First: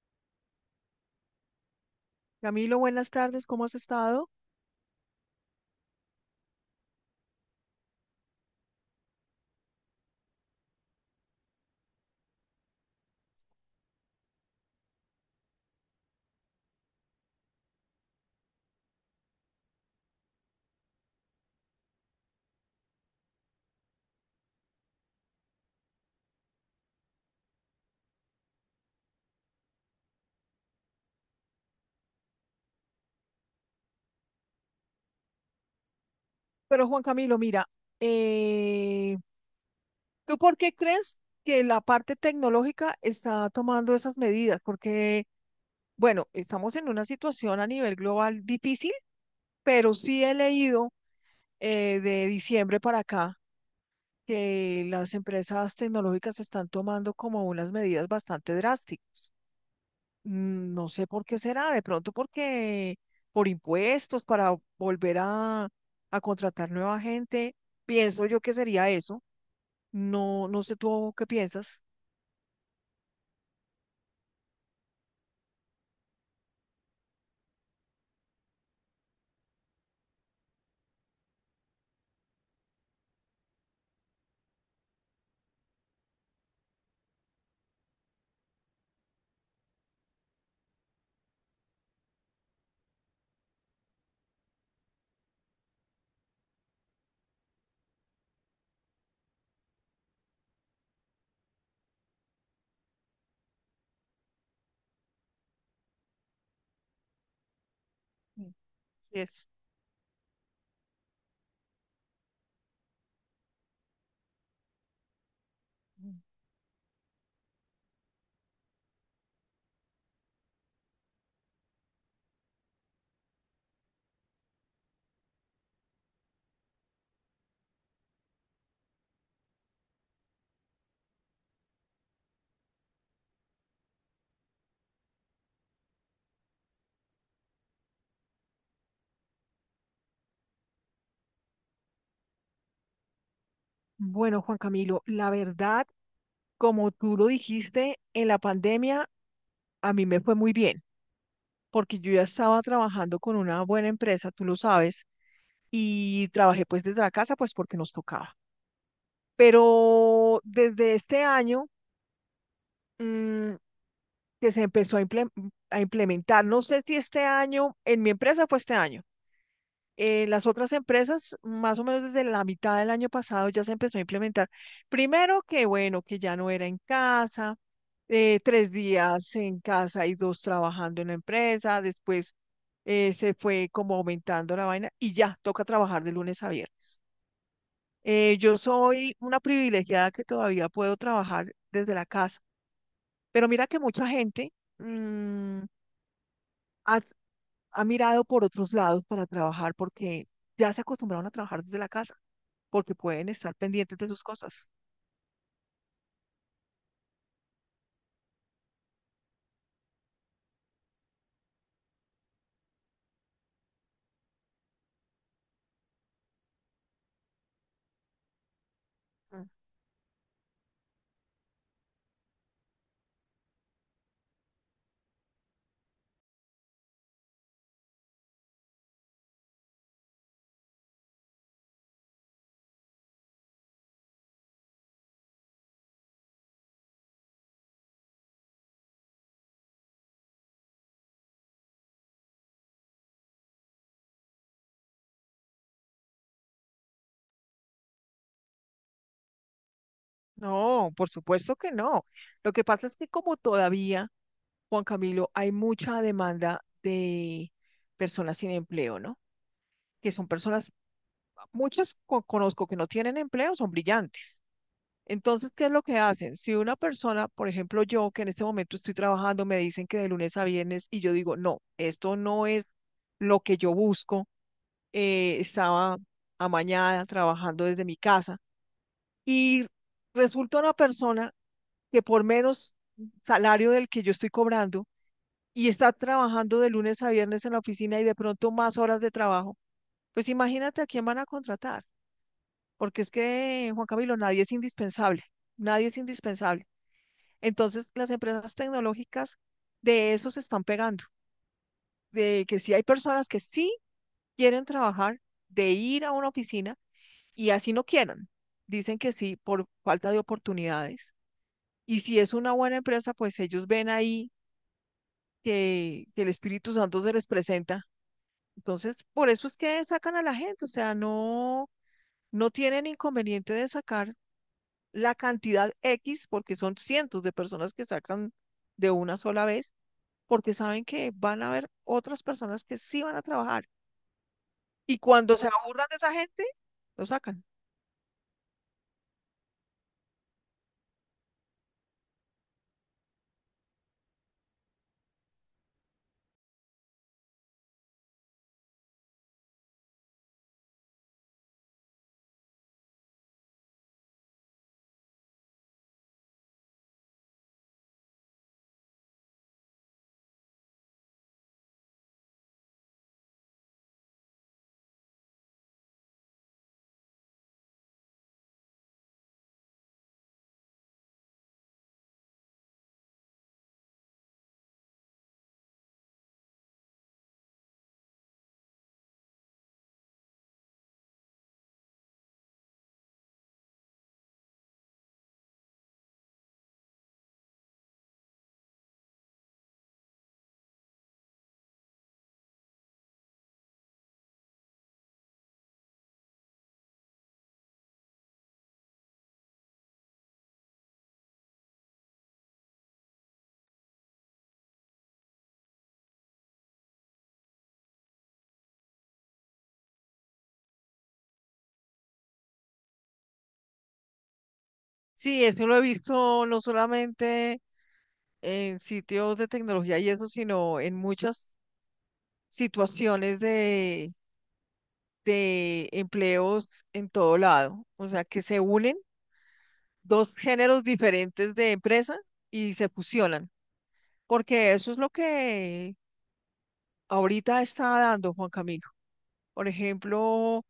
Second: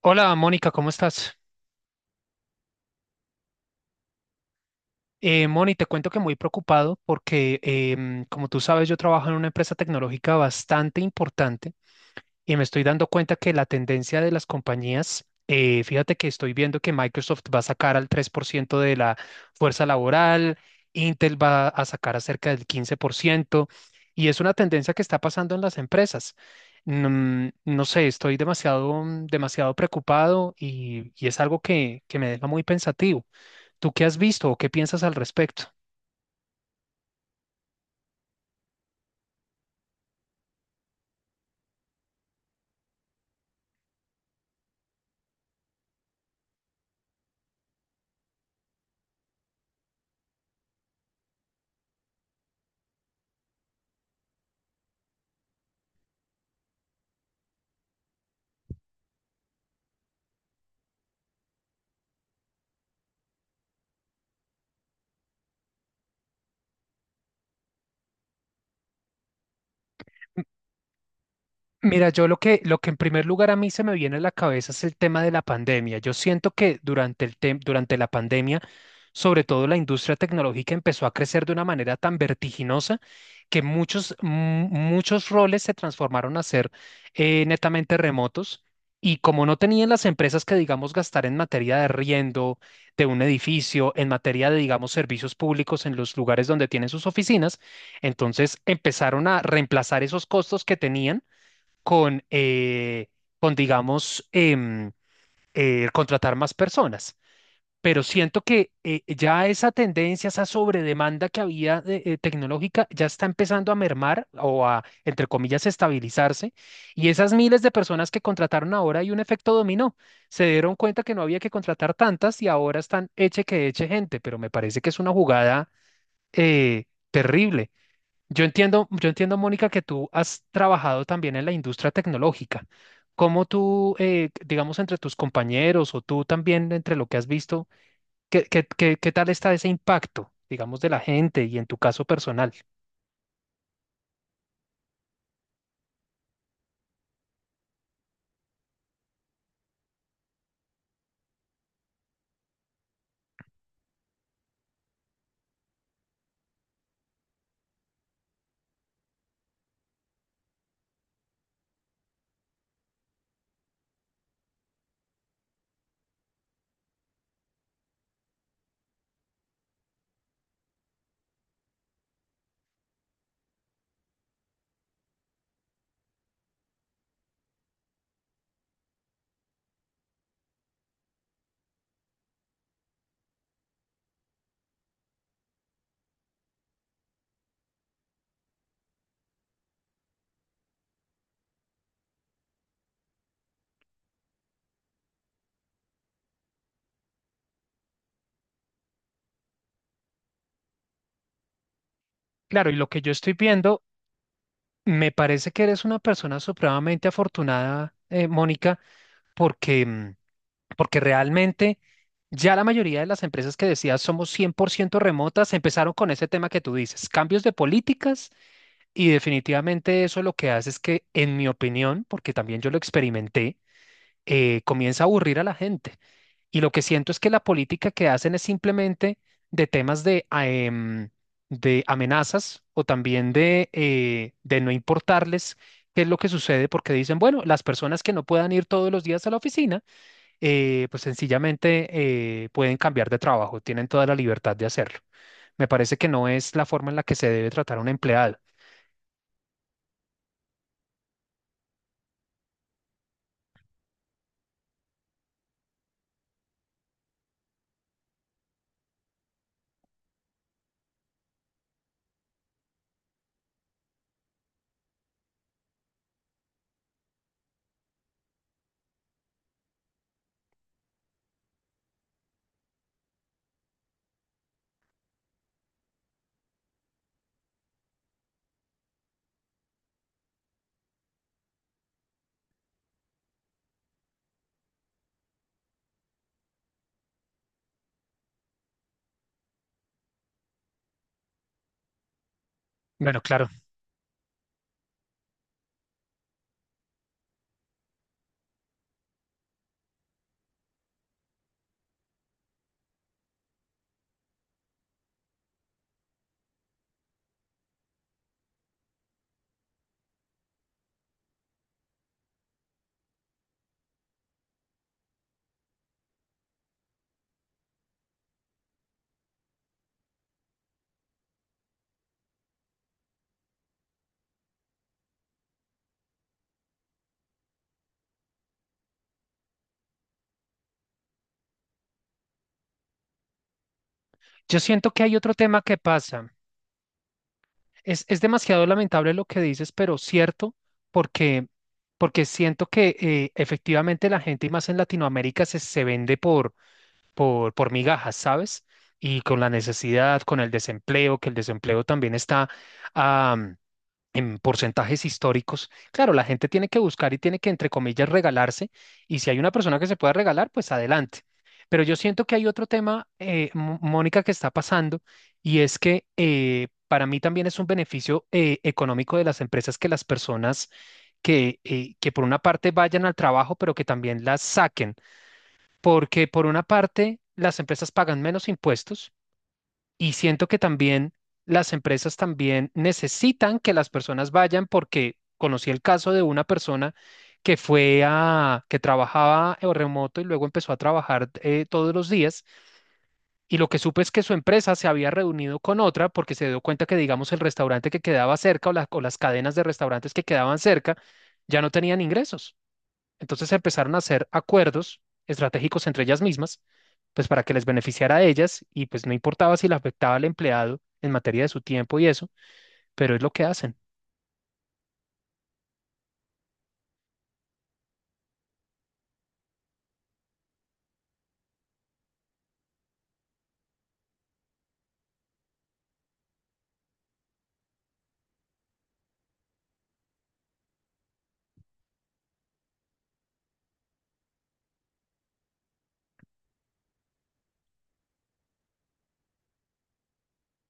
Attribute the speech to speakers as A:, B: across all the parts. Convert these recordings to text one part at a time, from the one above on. A: Hola Mónica, ¿cómo estás?
B: Camilo, buenas tardes, ¿cómo has estado?
A: Moni, te cuento que muy preocupado porque, como tú sabes, yo trabajo en una empresa tecnológica bastante importante y me estoy dando cuenta que la tendencia de las compañías, fíjate que estoy viendo que Microsoft va a sacar al 3% de la fuerza laboral, Intel va a sacar a cerca del 15% y es una tendencia que está pasando en las empresas. No sé, estoy demasiado, demasiado preocupado y es algo que me deja muy pensativo. ¿Tú qué has visto o qué piensas al respecto?
B: Pero Juan Camilo, mira, eh, ¿tú por qué crees que la parte tecnológica está tomando esas medidas? Porque, bueno, estamos en una situación a nivel global difícil, pero sí he leído de diciembre para acá que las empresas tecnológicas están tomando como unas medidas bastante drásticas. No sé por qué será, de pronto porque por impuestos, para volver a contratar nueva gente, pienso yo que sería eso. No, no sé tú qué piensas.
A: Mira, yo lo que en primer lugar a mí se me viene a la cabeza es el tema de la pandemia. Yo siento que durante el durante la pandemia, sobre todo la industria tecnológica empezó a crecer de una manera tan vertiginosa que muchos roles se transformaron a ser netamente remotos. Y como no tenían las empresas que, digamos, gastar en materia de arriendo de un edificio, en materia de, digamos, servicios públicos en los lugares donde tienen sus oficinas, entonces empezaron a reemplazar esos costos que tenían con, eh, con digamos, em, contratar más personas. Pero siento
B: Mm.
A: que
B: Yes.
A: ya esa tendencia, esa sobredemanda que había tecnológica, ya está empezando a mermar o a, entre comillas,
B: Mm.
A: estabilizarse. Y esas miles de personas que contrataron ahora hay un efecto dominó. Se dieron cuenta que no había que contratar tantas y ahora están eche que eche gente, pero me parece que es una jugada eh, terrible. Yo entiendo, Mónica, que tú has trabajado también en la industria tecnológica. ¿Cómo tú, digamos, entre tus compañeros o tú también, entre lo que has visto, qué tal está ese impacto, digamos, de la gente y en tu caso personal?
B: Bueno, Juan Camilo, la verdad, como tú lo dijiste, en la pandemia a mí me fue muy bien, porque yo ya estaba trabajando con una buena empresa, tú lo sabes, y trabajé pues desde la casa, pues porque nos tocaba. Pero desde este año, mm, que se empezó a, imple a implementar. No sé si este año, en mi empresa fue este año. En las otras empresas, más o menos desde la mitad del año pasado, ya se empezó a implementar. Primero que bueno, que ya no era en casa, tres días en casa y dos trabajando en la empresa. Después se fue como aumentando la vaina y ya toca trabajar de lunes a viernes. Yo soy una privilegiada que todavía puedo trabajar desde la casa, pero mira que mucha gente mm, ha, ha mirado por otros lados para trabajar porque ya se acostumbraron a trabajar desde la casa,
A: Claro, y lo
B: porque
A: que yo
B: pueden
A: estoy
B: estar
A: viendo,
B: pendientes de sus cosas.
A: me parece que eres una persona supremamente afortunada, Mónica, porque, mm, porque realmente ya la mayoría de las empresas que decías somos 100% remotas empezaron con ese tema que tú dices, cambios de políticas. Y
B: Mm.
A: definitivamente eso lo que hace es que, en mi opinión, porque también yo lo experimenté, comienza a aburrir a la gente. Y lo que siento es que la política que hacen es simplemente de temas de amenazas o también de no importarles qué es lo que sucede, porque dicen, bueno, las personas que no puedan ir todos los días a la oficina, pues sencillamente pueden cambiar de trabajo, tienen toda la libertad de hacerlo. Me parece que no es la forma en la que se debe tratar a un empleado.
B: No, por supuesto que no. Lo que pasa es que como todavía, Juan Camilo, hay mucha demanda de personas sin empleo, ¿no? Que son personas, muchas conozco que no tienen empleo, son brillantes. Entonces, ¿qué es lo que hacen? Si una persona, por ejemplo, yo que en este momento estoy trabajando, me dicen que de lunes a viernes y yo digo, no, esto no es lo que yo busco, estaba amañada trabajando desde mi casa y resulta una persona que por menos salario del que yo estoy cobrando y está trabajando de lunes a viernes en la oficina y de pronto más horas de trabajo, pues imagínate a quién van a contratar, porque es
A: Bueno, claro,
B: que, Juan Camilo, nadie es indispensable, nadie es indispensable. Entonces, las empresas tecnológicas de eso se están pegando, de que sí hay personas que sí quieren trabajar, de ir a una oficina y así no quieran. Dicen que sí por falta de oportunidades. Y si es una buena empresa, pues ellos ven ahí que el Espíritu Santo se les presenta. Entonces, por eso es que sacan a la gente, o sea, no, no tienen inconveniente de sacar la cantidad X, porque son cientos de personas que sacan de una sola vez, porque saben que van a haber otras personas que sí van a trabajar
A: yo siento
B: y
A: que hay otro
B: cuando se
A: tema que
B: aburran de esa
A: pasa.
B: gente, lo sacan.
A: Es demasiado lamentable lo que dices, pero cierto, porque, porque siento que efectivamente la gente, y más en Latinoamérica, se vende por migajas, ¿sabes? Y con la necesidad, con el desempleo, que el desempleo también está en porcentajes históricos. Claro, la gente tiene que buscar y tiene que, entre comillas, regalarse. Y si hay una persona que se pueda regalar, pues adelante. Pero yo siento que hay otro tema, Mónica, que está pasando y es que para mí también es un beneficio económico de las empresas que las personas que por una parte vayan al trabajo, pero que también las saquen, porque por una parte las empresas pagan menos impuestos y siento que también las empresas también necesitan que las personas vayan porque conocí el caso de una persona que trabajaba en remoto y luego empezó a trabajar todos los días. Y lo que supe es que su empresa se había reunido con otra porque se dio cuenta que, digamos, el restaurante que quedaba cerca o las cadenas de restaurantes que quedaban cerca ya no tenían ingresos. Entonces empezaron a hacer acuerdos estratégicos entre ellas mismas, pues para que les beneficiara a ellas y pues no importaba si le afectaba al empleado en materia de su tiempo y eso, pero es lo que hacen.
B: Sí, eso lo he visto no solamente en sitios de tecnología y eso, sino en muchas situaciones de empleos en todo lado. O sea, que se unen dos géneros diferentes de empresa y se fusionan, porque eso es lo que ahorita está dando Juan Camilo. Por ejemplo,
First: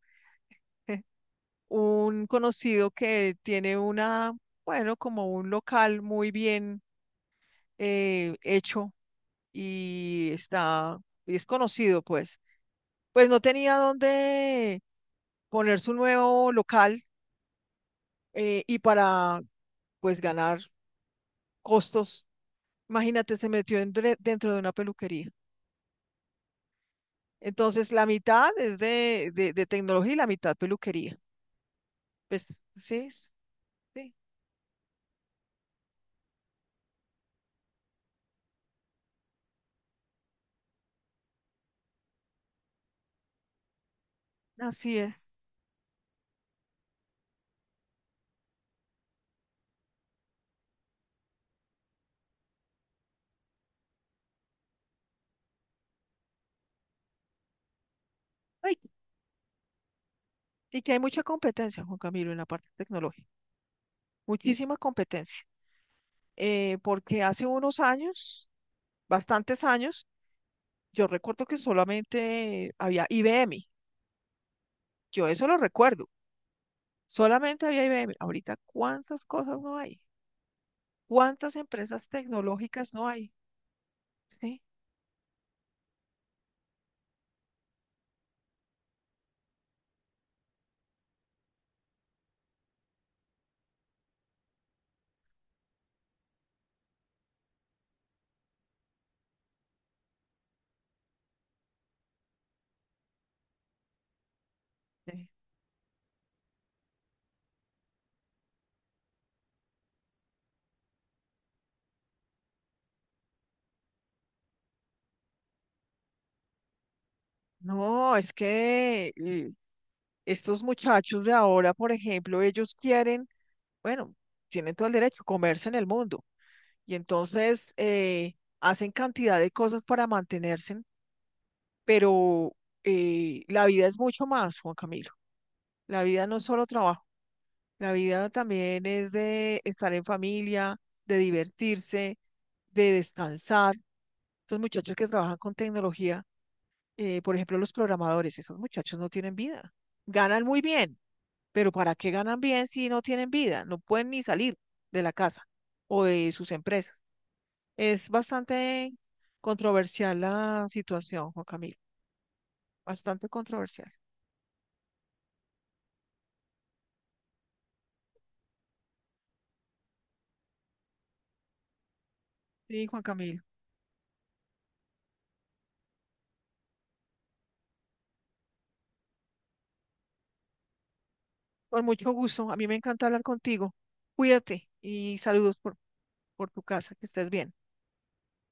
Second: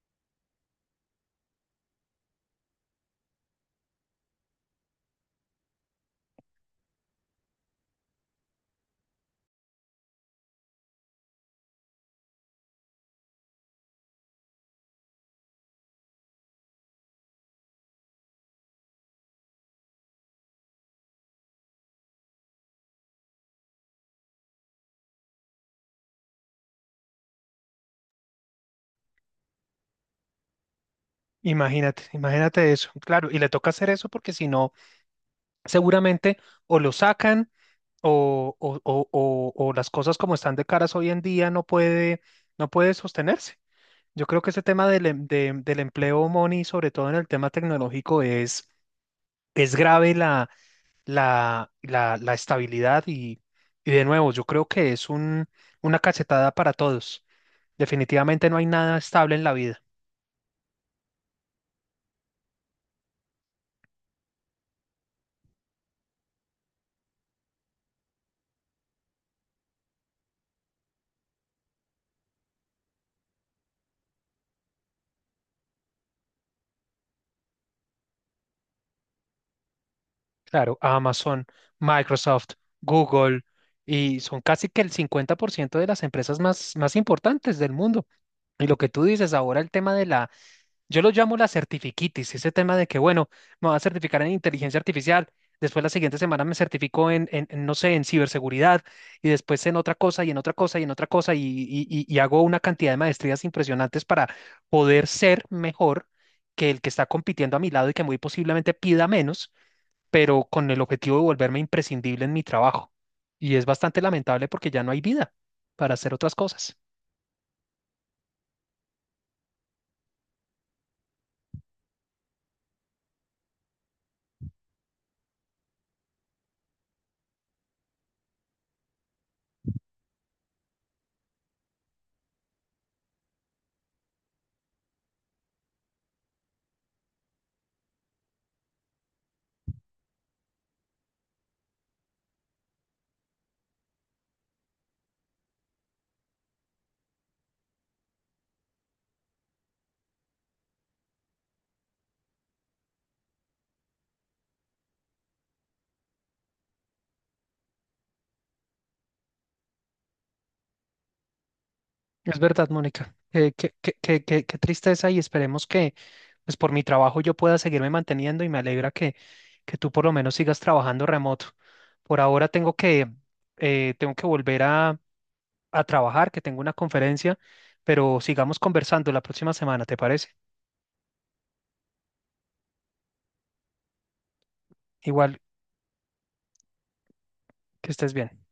B: un conocido que tiene una, bueno, como un local muy bien hecho y está, y es conocido, pues. Pues no tenía dónde poner su nuevo local y para, pues, ganar costos, imagínate, se metió dentro de una peluquería. Entonces, la mitad es de tecnología y la mitad peluquería.
A: Imagínate,
B: Pues,
A: imagínate eso,
B: sí, sí,
A: claro, y le toca hacer eso
B: sí,
A: porque si no, seguramente o lo sacan o las cosas como están de caras hoy en día no puede, sostenerse. Yo creo que ese tema
B: así
A: del, em-
B: es.
A: de- del empleo, Moni, sobre todo en el tema tecnológico, es grave la estabilidad y de nuevo, yo creo que es una cachetada para todos. Definitivamente no hay
B: Ay,
A: nada estable en la vida.
B: y que hay mucha competencia, Juan Camilo, en la parte tecnológica. Muchísima competencia, porque hace unos años, bastantes años, yo recuerdo que solamente había IBM, yo eso lo recuerdo, solamente había IBM. Ahorita, ¿cuántas cosas no hay?
A: Claro, Amazon,
B: ¿Cuántas empresas
A: Microsoft,
B: tecnológicas no hay?
A: Google, y son
B: Sí.
A: casi que el 50% de las empresas más importantes del mundo. Y lo que tú dices ahora, el tema de la yo lo llamo la certifiquitis, ese tema de que, bueno, me voy a certificar en inteligencia artificial, después la siguiente semana me certifico en, no sé, en ciberseguridad, y después en otra cosa, y en otra cosa, y en otra cosa, y hago una cantidad de maestrías impresionantes para poder
B: eh,
A: ser mejor que el que está compitiendo a mi lado y que muy posiblemente pida menos, pero con el objetivo de volverme imprescindible en mi trabajo. Y es bastante lamentable porque ya no hay vida para hacer otras cosas.
B: No, es que estos muchachos de ahora, por ejemplo, ellos quieren, bueno, tienen todo el derecho, comerse en el mundo. Y entonces hacen cantidad de cosas para mantenerse pero la vida es mucho más, Juan Camilo. La vida no es solo trabajo, la vida también es de estar en familia, de divertirse, de descansar. Estos muchachos que trabajan con tecnología, por ejemplo, los programadores, esos muchachos no tienen vida. Ganan muy bien, pero ¿para qué ganan bien si no tienen vida? No pueden ni salir de la casa o de sus empresas. Es bastante controversial la situación, Juan Camilo.
A: Es verdad, Mónica.
B: Bastante
A: Eh, qué,
B: controversial.
A: qué- qué- qué- qué tristeza, y esperemos que, pues por mi trabajo yo pueda seguirme manteniendo y me alegra que, tú por lo menos sigas trabajando remoto. Por ahora tengo
B: Sí, Juan
A: que,
B: Camilo.
A: eh, tengo que volver a trabajar, que tengo una conferencia, pero sigamos conversando la próxima semana, ¿te parece?
B: Con mucho gusto. A mí me encanta hablar contigo. Cuídate y
A: Igual,
B: saludos por tu casa. Que estés bien.
A: que estés bien.